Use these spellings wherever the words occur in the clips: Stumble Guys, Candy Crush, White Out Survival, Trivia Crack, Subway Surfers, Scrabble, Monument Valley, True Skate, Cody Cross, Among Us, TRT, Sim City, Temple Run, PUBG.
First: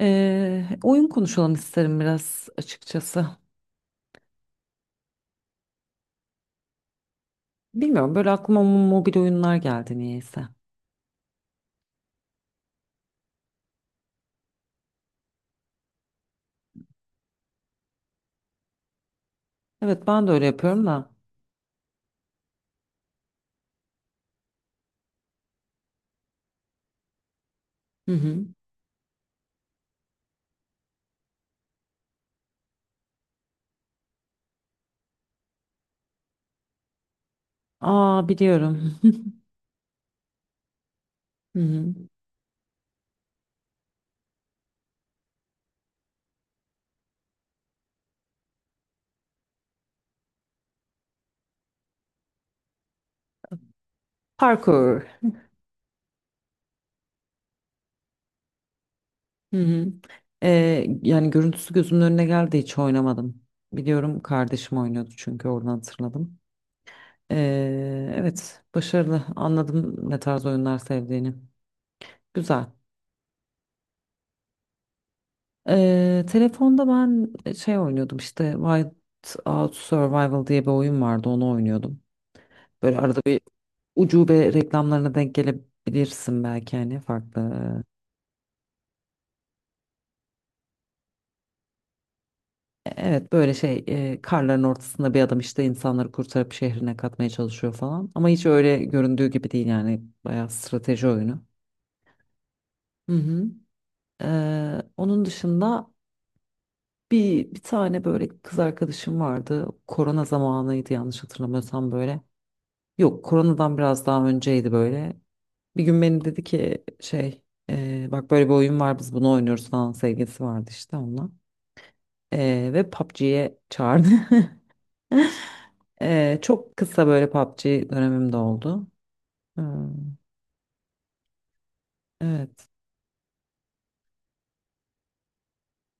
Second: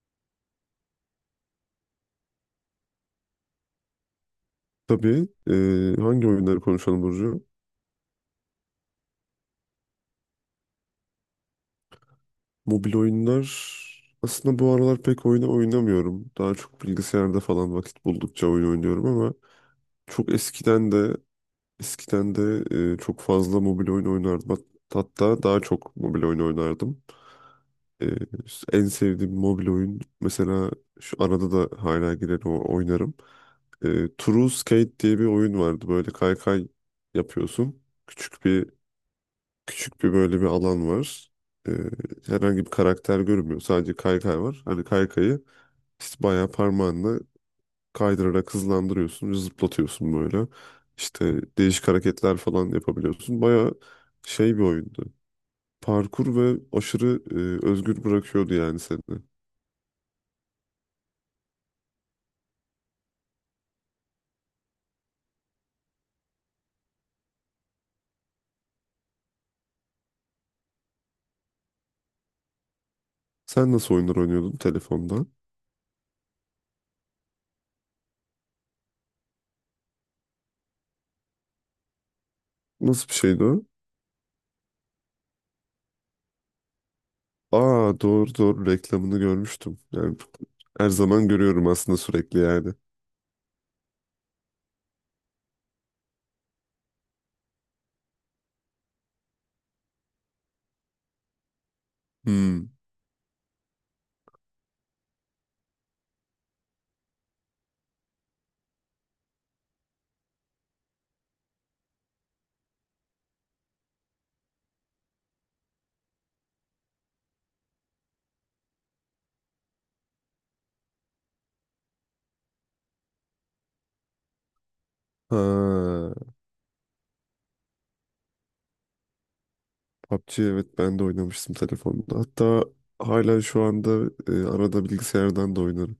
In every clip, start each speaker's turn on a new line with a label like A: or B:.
A: Oyun konuşalım isterim biraz açıkçası.
B: Tabii. Hangi oyunları konuşalım Burcu?
A: Bilmiyorum böyle aklıma mobil oyunlar geldi niyeyse.
B: Mobil oyunlar aslında bu aralar pek oynamıyorum. Daha çok bilgisayarda falan vakit buldukça oyun oynuyorum ama
A: Evet ben de
B: çok
A: öyle yapıyorum
B: eskiden
A: da.
B: de eskiden de çok fazla mobil oyun oynardım. Hatta daha çok mobil oyun oynardım.
A: Hı
B: Ee,
A: hı.
B: En sevdiğim mobil oyun mesela şu arada da hala girer o oynarım. True Skate diye bir oyun vardı. Böyle kaykay yapıyorsun.
A: Aa
B: Küçük bir
A: biliyorum.
B: Küçük bir böyle bir alan var.
A: Hı
B: Ee,
A: hı.
B: Herhangi bir karakter görünmüyor. Sadece kaykay var. Hani kaykayı işte bayağı parmağınla kaydırarak hızlandırıyorsun, zıplatıyorsun böyle. İşte değişik hareketler falan yapabiliyorsun. Bayağı şey bir
A: Parkour.
B: oyundu. Parkur ve aşırı özgür bırakıyordu yani seni.
A: Hı hı. Yani görüntüsü gözümün önüne geldi hiç oynamadım. Biliyorum kardeşim oynuyordu çünkü oradan hatırladım. Evet, başarılı, anladım ne tarz oyunlar sevdiğini. Güzel.
B: Sen nasıl oyunlar oynuyordun telefonda?
A: Telefonda ben şey oynuyordum işte White Out Survival diye bir oyun vardı, onu oynuyordum. Böyle
B: Nasıl bir
A: arada bir
B: şeydi o?
A: ucube reklamlarına denk gelebilirsin belki hani farklı. E,
B: Aa, doğru doğru, reklamını görmüştüm. Yani her zaman görüyorum aslında, sürekli yani.
A: Evet, böyle karların ortasında bir adam işte insanları kurtarıp şehrine katmaya çalışıyor falan. Ama hiç öyle göründüğü gibi değil yani bayağı strateji oyunu.
B: Hmm.
A: Hı hı. Onun dışında bir tane böyle kız arkadaşım vardı. Korona zamanıydı yanlış hatırlamıyorsam böyle. Yok, koronadan biraz daha önceydi böyle. Bir gün beni dedi ki şey bak böyle bir oyun var, biz bunu oynuyoruz falan, sevgilisi vardı işte onunla. Ve PUBG'ye çağırdı.
B: Ha.
A: Çok kısa böyle PUBG dönemim de oldu. Eee,
B: PUBG evet, ben de oynamıştım telefonda. Hatta
A: evet.
B: hala şu anda arada bilgisayardan da oynarım.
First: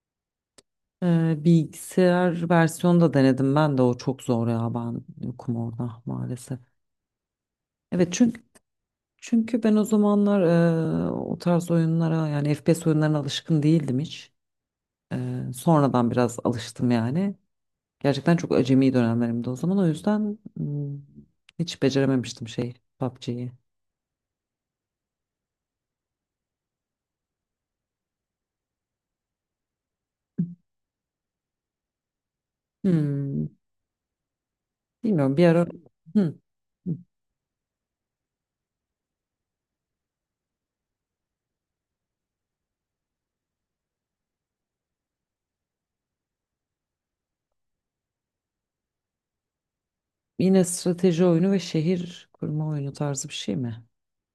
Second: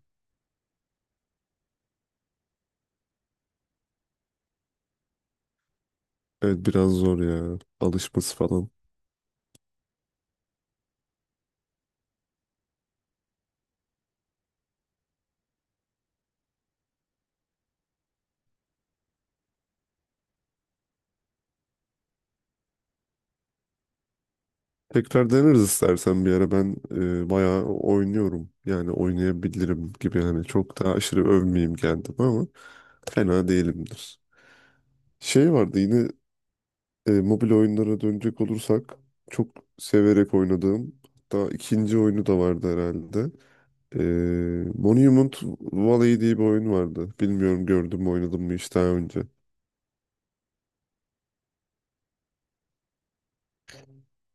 A: Bilgisayar versiyonu da denedim ben de, o çok zor ya, ben yokum orada maalesef.
B: Evet, biraz zor ya
A: Evet,
B: alışması
A: çünkü
B: falan.
A: ben o zamanlar o tarz oyunlara yani FPS oyunlarına alışkın değildim hiç. Sonradan biraz alıştım yani. Gerçekten çok acemi dönemlerimde o zaman. O yüzden hiç becerememiştim şey PUBG'yi.
B: Tekrar deneriz istersen bir ara, ben bayağı oynuyorum. Yani oynayabilirim gibi, hani çok da aşırı övmeyeyim kendim ama
A: Hmm,
B: fena değilimdir.
A: Bilmiyorum, bir
B: Şey
A: ara.
B: vardı yine,
A: Hmm,
B: mobil oyunlara dönecek olursak çok severek oynadığım, hatta ikinci oyunu da vardı herhalde. Ee, Monument Valley diye bir oyun vardı. Bilmiyorum gördüm mü, oynadım mı hiç daha önce.
A: Yine strateji oyunu ve şehir kurma oyunu tarzı bir şey mi?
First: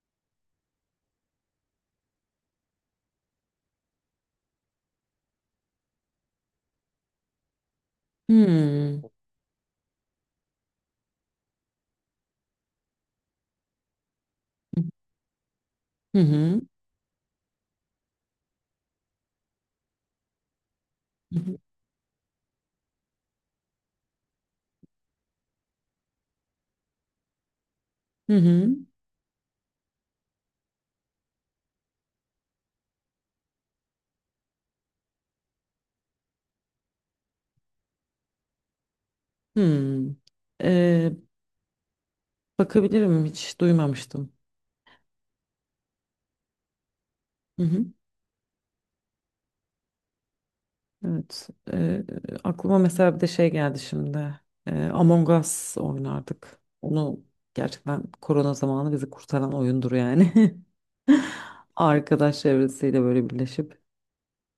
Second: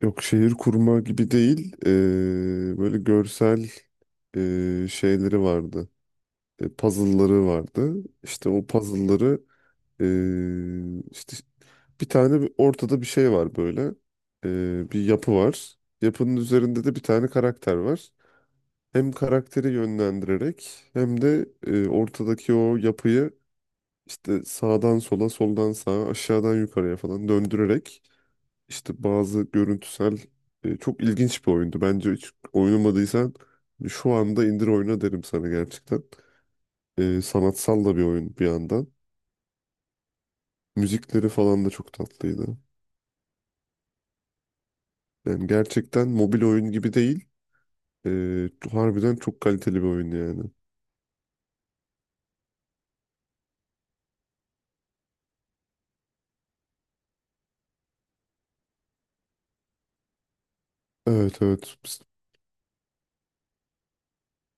B: Yok, şehir kurma gibi değil. Böyle görsel şeyleri vardı. Puzzle'ları vardı. İşte o
A: Hmm.
B: puzzle'ları işte ortada bir şey var böyle. Bir yapı var.
A: Hı
B: Yapının
A: hı.
B: üzerinde de bir tane karakter var. Hem karakteri yönlendirerek hem de
A: Hı
B: ortadaki o yapıyı İşte sağdan sola, soldan sağa, aşağıdan yukarıya falan döndürerek
A: hı.
B: işte bazı görüntüsel, çok ilginç bir oyundu. Bence hiç oynamadıysan şu anda indir oyna derim sana, gerçekten. Sanatsal da bir oyun bir yandan.
A: Hmm. Ee,
B: Müzikleri falan da çok tatlıydı.
A: Bakabilirim, hiç duymamıştım.
B: Yani gerçekten mobil oyun gibi değil.
A: Hı hı.
B: Harbiden çok kaliteli bir oyun yani.
A: Evet. Aklıma mesela bir de şey geldi şimdi. Among Us oynardık. Onu gerçekten korona zamanı bizi kurtaran oyundur yani.
B: Evet, evet. Biz,
A: Arkadaş çevresiyle böyle birleşip.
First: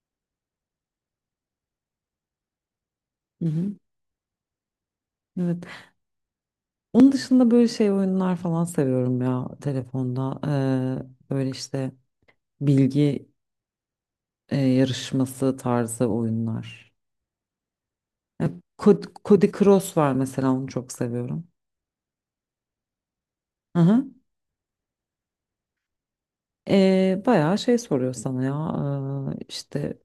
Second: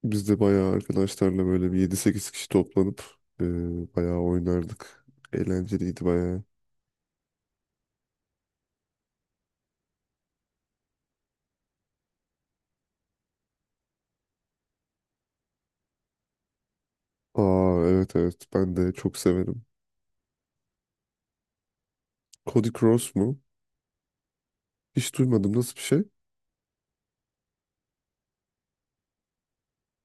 B: biz de bayağı arkadaşlarla böyle bir yedi sekiz kişi toplanıp e,
A: Hı hı.
B: bayağı oynardık.
A: Evet.
B: Eğlenceliydi bayağı.
A: Onun dışında böyle şey oyunlar falan seviyorum ya telefonda. Böyle işte bilgi yarışması tarzı oyunlar.
B: Aa evet evet,
A: Ya,
B: ben de çok
A: Cody
B: severim.
A: Cross var mesela, onu çok seviyorum.
B: Cody Cross mu?
A: Hı hı.
B: Hiç duymadım, nasıl bir şey?
A: Bayağı şey soruyor sana ya, işte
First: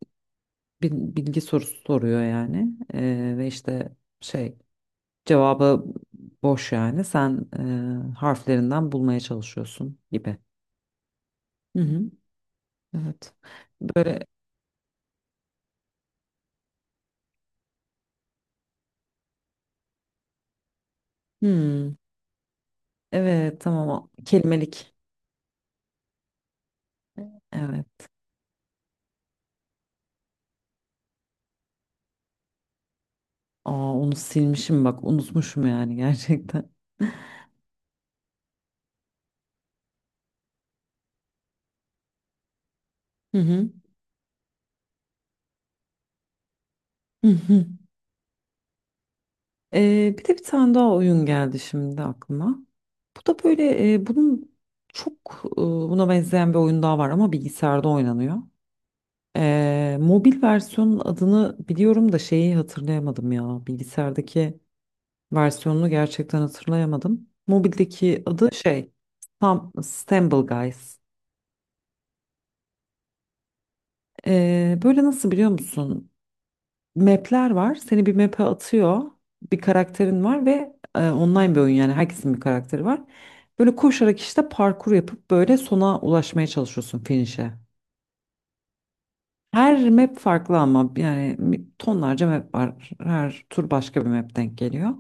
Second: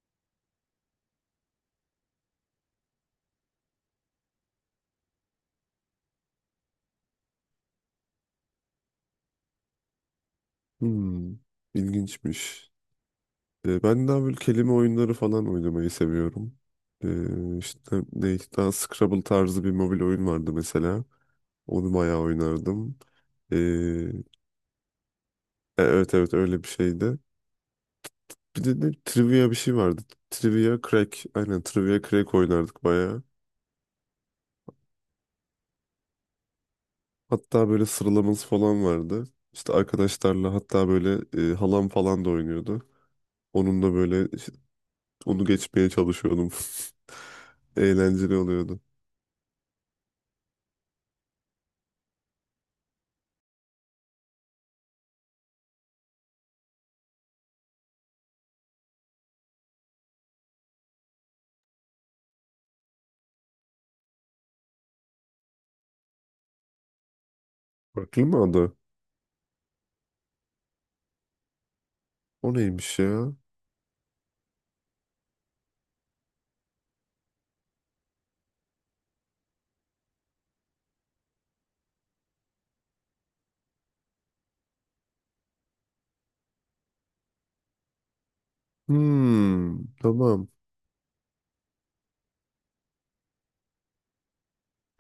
A: bilgi sorusu soruyor yani. Ve işte şey, cevabı boş, yani sen harflerinden bulmaya çalışıyorsun gibi.
B: Hmm,
A: Hı hı.
B: ilginçmiş.
A: Evet.
B: Ben daha
A: Böyle,
B: böyle kelime oyunları falan oynamayı seviyorum. İşte daha Scrabble tarzı bir mobil oyun vardı mesela. Onu
A: hmm,
B: bayağı oynardım.
A: evet, tamam,
B: Ee,
A: kelimelik.
B: evet evet, öyle bir şeydi.
A: Evet.
B: Bir de trivia bir şey vardı. Trivia Crack. Aynen, Trivia Crack oynardık bayağı.
A: Aa, onu silmişim bak, unutmuşum yani gerçekten.
B: Hatta böyle sıralaması falan vardı. İşte arkadaşlarla hatta böyle halam falan da oynuyordu.
A: Hı hı.
B: Onunla böyle işte onu geçmeye çalışıyordum.
A: Hı hı.
B: Eğlenceli oluyordu.
A: Bir de bir tane daha oyun geldi şimdi aklıma. Bu da böyle bunun çok, buna benzeyen bir oyun daha var ama bilgisayarda oynanıyor. Mobil versiyonun adını biliyorum da şeyi hatırlayamadım ya. Bilgisayardaki versiyonunu gerçekten hatırlayamadım.
B: Farklı
A: Mobildeki
B: mı
A: adı
B: adı?
A: şey, Stumble Guys.
B: O neymiş ya?
A: Böyle nasıl, biliyor musun? Map'ler var. Seni bir map'e atıyor. Bir karakterin var ve online bir oyun yani, herkesin bir karakteri var. Böyle koşarak işte parkur yapıp böyle sona ulaşmaya çalışıyorsun, finish'e.
B: Hmm,
A: Her map
B: tamam.
A: farklı ama yani tonlarca map var. Her tur başka bir map denk geliyor.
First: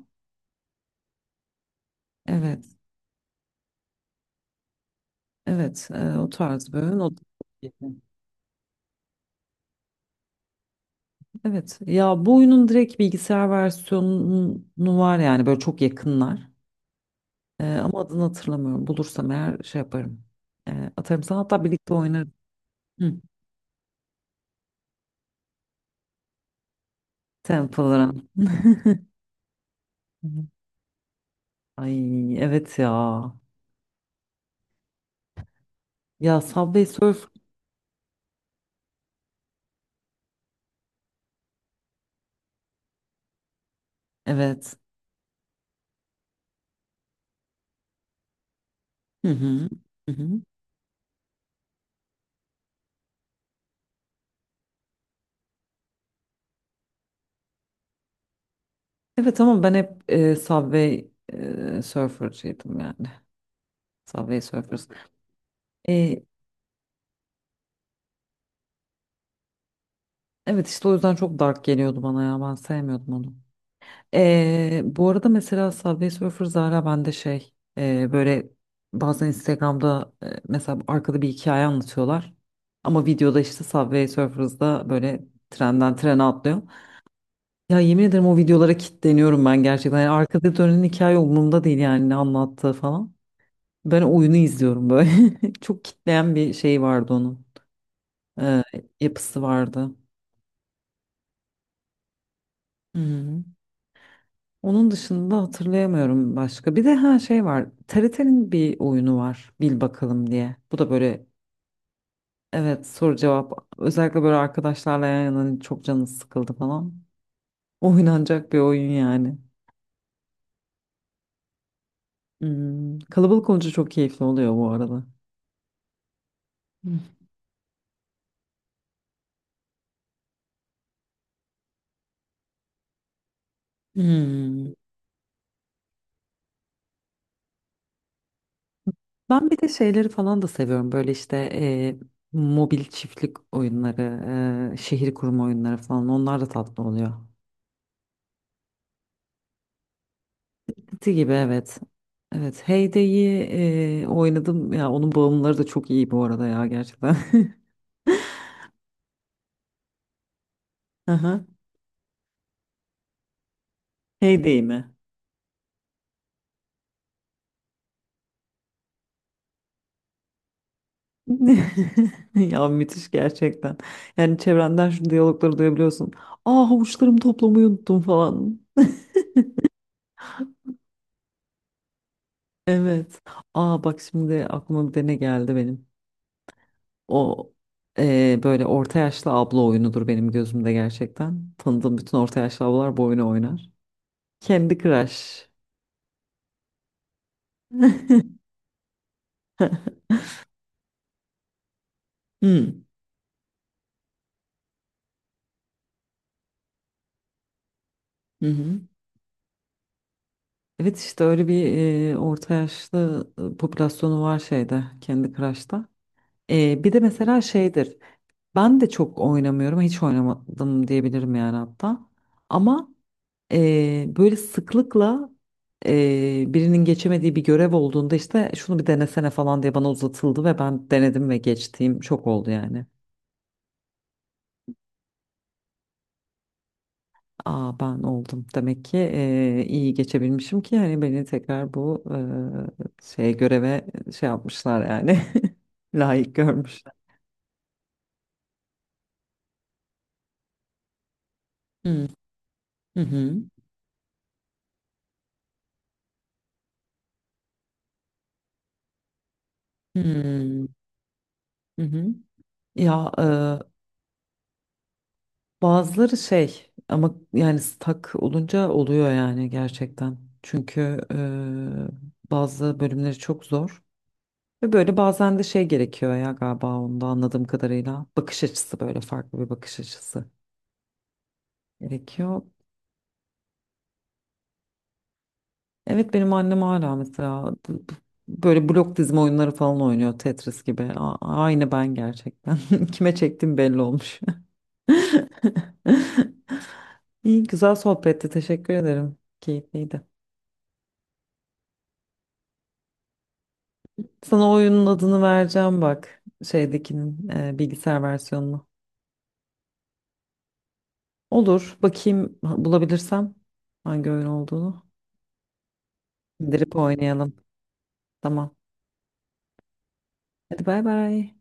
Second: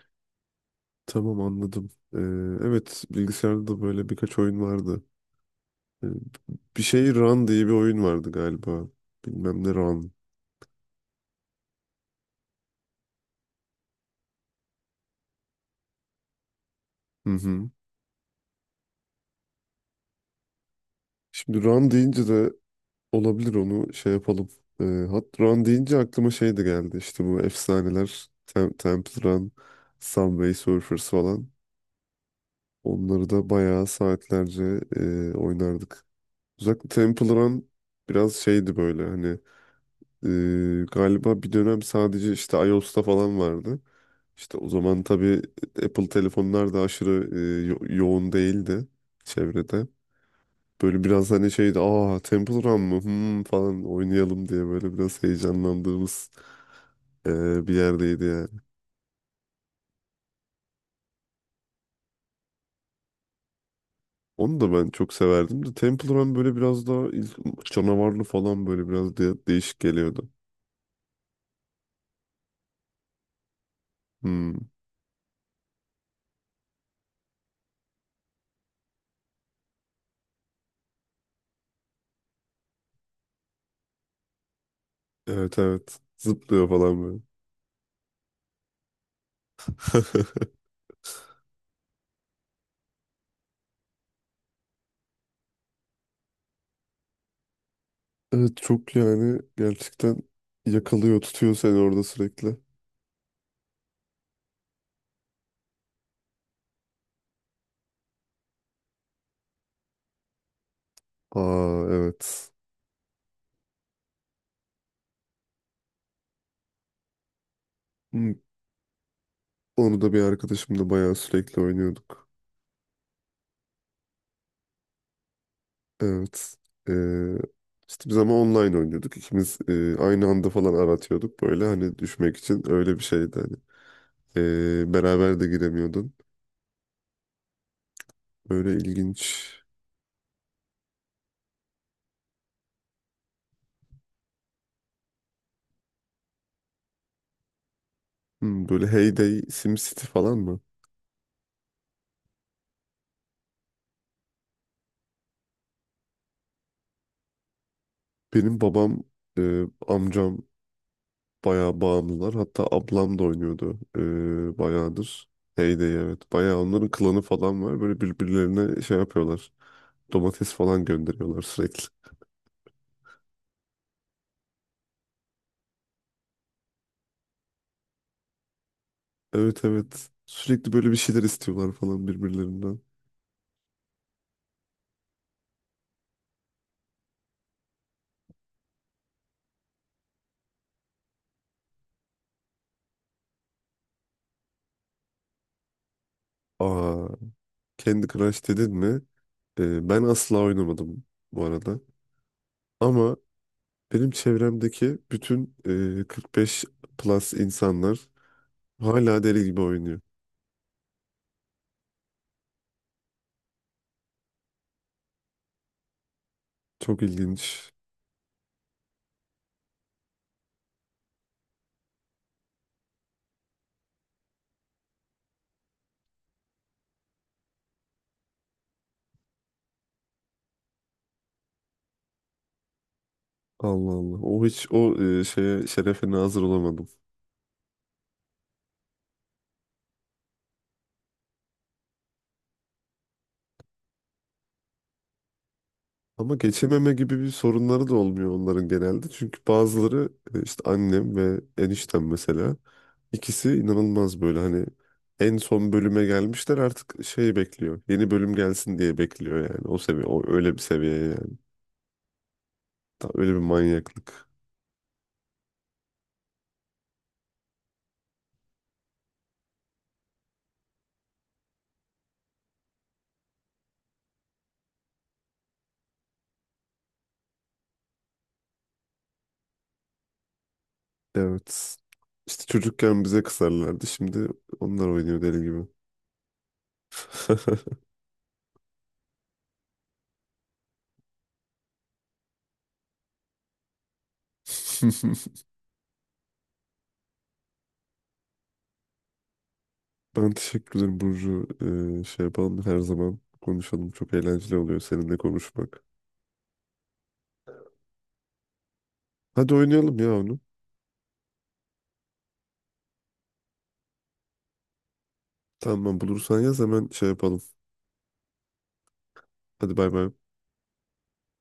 B: Tamam, anladım.
A: Evet.
B: Evet, bilgisayarda da böyle birkaç oyun vardı.
A: Evet,
B: Ee,
A: o tarz bir
B: Bir
A: oyun. O...
B: şey Run diye bir oyun vardı galiba. Bilmem ne Run.
A: Evet. Ya, bu oyunun direkt bilgisayar versiyonu var yani, böyle çok yakınlar.
B: Hı hı.
A: Ama adını hatırlamıyorum. Bulursam eğer şey yaparım. Atarım sana.
B: Şimdi
A: Hatta
B: Run
A: birlikte oynarız.
B: deyince de
A: Hı.
B: olabilir, onu şey yapalım. Ee, hat Run deyince aklıma şey de geldi. İşte bu
A: Temple
B: efsaneler.
A: Run.
B: Temple Run,
A: Hı.
B: Subway Surfers falan.
A: Ay, evet ya.
B: Onları da bayağı saatlerce oynardık.
A: Ya, Subway
B: Özellikle Temple
A: Surf.
B: Run biraz şeydi böyle, hani galiba bir dönem sadece işte iOS'ta falan vardı. İşte o
A: Evet.
B: zaman tabii Apple telefonlar da aşırı yoğun değildi
A: Hı hı.
B: çevrede.
A: Hı hı.
B: Böyle biraz hani şeydi, aa Temple Run mı Hmm, falan oynayalım diye böyle biraz heyecanlandığımız bir yerdeydi yani.
A: Evet ama ben hep Subway Surfer'cıydım yani. Subway
B: Onu da
A: Surfers.
B: ben çok severdim de Temple
A: E,
B: Run böyle biraz daha canavarlı falan, böyle biraz değişik geliyordu.
A: evet, işte o yüzden çok dark geliyordu bana ya. Ben sevmiyordum onu.
B: Hmm.
A: Bu arada mesela Subway Surfer Zara bende böyle bazen Instagram'da, mesela arkada bir hikaye anlatıyorlar. Ama videoda işte Subway Surfers'da böyle
B: Evet
A: trenden
B: evet.
A: trene atlıyor.
B: Zıplıyor falan böyle.
A: Ya yemin ederim o videolara kilitleniyorum ben gerçekten. Yani arkada dönen hikaye umurumda değil yani, ne anlattığı falan. Ben oyunu izliyorum böyle. Çok kitleyen bir şey vardı onun.
B: Evet,
A: Ee,
B: çok yani
A: Yapısı vardı.
B: gerçekten yakalıyor, tutuyor seni orada sürekli.
A: Hı hı. Onun dışında hatırlayamıyorum başka. Bir de her şey var. TRT'nin bir oyunu var, bil bakalım diye. Bu da böyle,
B: Aa evet.
A: evet, soru cevap. Özellikle böyle arkadaşlarla yan yana, hani çok canınız sıkıldı falan.
B: Hmm.
A: Oynanacak bir oyun yani.
B: Onu da bir arkadaşımla bayağı sürekli oynuyorduk.
A: Hmm. Kalabalık olunca çok keyifli oluyor bu arada.
B: Evet.
A: Hmm.
B: Ee, işte biz ama online oynuyorduk. İkimiz aynı anda falan aratıyorduk böyle, hani düşmek için öyle bir şeydi hani.
A: Hmm.
B: Beraber de giremiyordun. Böyle ilginç.
A: Ben bir de şeyleri falan da seviyorum. Böyle işte mobil çiftlik oyunları, şehir kurma oyunları falan. Onlar da tatlı oluyor.
B: Böyle Heyday, Day, Sim City falan mı?
A: Ti gibi, evet. Evet, Heyde'yi oynadım. Ya onun bağımlıları da çok iyi bu arada ya, gerçekten.
B: Benim babam, amcam
A: Aha.
B: bayağı bağımlılar. Hatta ablam da oynuyordu
A: Heyday mi?
B: bayağıdır. Heyday evet. Bayağı onların klanı falan var. Böyle birbirlerine şey yapıyorlar. Domates falan gönderiyorlar sürekli.
A: Ya müthiş gerçekten. Yani çevrenden şu diyalogları duyabiliyorsun. Aa, havuçlarımı toplamayı unuttum falan.
B: Evet evet. Sürekli böyle bir şeyler istiyorlar falan birbirlerinden.
A: Evet. Aa bak, şimdi aklıma bir de ne geldi benim. O, böyle orta yaşlı abla oyunudur benim gözümde gerçekten. Tanıdığım bütün orta yaşlı ablalar bu oyunu oynar. Candy Crush.
B: Aa, Candy Crush dedin mi? Ben asla oynamadım bu arada.
A: Hmm.
B: Ama benim çevremdeki bütün 45 plus insanlar
A: Hı hı.
B: hala deli gibi oynuyor.
A: Evet, işte öyle bir orta yaşlı popülasyonu var şeyde, Kendi Crush'ta. Bir de
B: Çok
A: mesela
B: ilginç.
A: şeydir. Ben de çok oynamıyorum. Hiç oynamadım diyebilirim yani hatta. Ama böyle sıklıkla birinin geçemediği bir görev olduğunda işte şunu bir denesene falan diye bana uzatıldı ve ben denedim ve geçtiğim çok oldu yani.
B: Allah Allah. O hiç şeye şerefe nazır olamadım.
A: Aa, ben oldum. Demek ki iyi geçebilmişim ki hani beni tekrar bu şey göreve şey yapmışlar yani. Layık
B: Ama
A: görmüşler.
B: geçememe gibi bir sorunları da olmuyor onların genelde. Çünkü bazıları, işte annem ve
A: Hmm.
B: eniştem mesela,
A: Hı hı.
B: ikisi inanılmaz böyle, hani en son bölüme gelmişler, artık şey bekliyor. Yeni bölüm gelsin diye bekliyor yani. O seviye, o öyle bir
A: Hmm.
B: seviye yani.
A: Hı hı.
B: Daha
A: Ya,
B: öyle bir manyaklık.
A: bazıları şey ama yani, stak olunca oluyor yani gerçekten. Çünkü bazı bölümleri çok zor. Ve böyle bazen de şey gerekiyor ya galiba, onda anladığım kadarıyla. Bakış açısı, böyle farklı bir bakış açısı
B: Evet.
A: gerekiyor.
B: İşte çocukken bize kızarlardı. Şimdi onlar oynuyor deli gibi.
A: Evet, benim annem hala mesela böyle blok dizme oyunları falan oynuyor, Tetris gibi. Aynı ben gerçekten. Kime çektim belli olmuş. İyi, güzel sohbetti. Teşekkür ederim. Keyifliydi.
B: Ben teşekkür ederim Burcu. Şey yapalım, her zaman konuşalım. Çok
A: Sana
B: eğlenceli oluyor
A: oyunun
B: seninle
A: adını vereceğim
B: konuşmak.
A: bak. Şeydekinin bilgisayar versiyonunu.
B: Hadi oynayalım ya onu.
A: Olur. Bakayım bulabilirsem hangi oyun olduğunu.
B: Tamam, bulursan yaz
A: İndirip
B: hemen şey
A: oynayalım.
B: yapalım.
A: Tamam.
B: Hadi bay bay.
A: Hadi bay bay.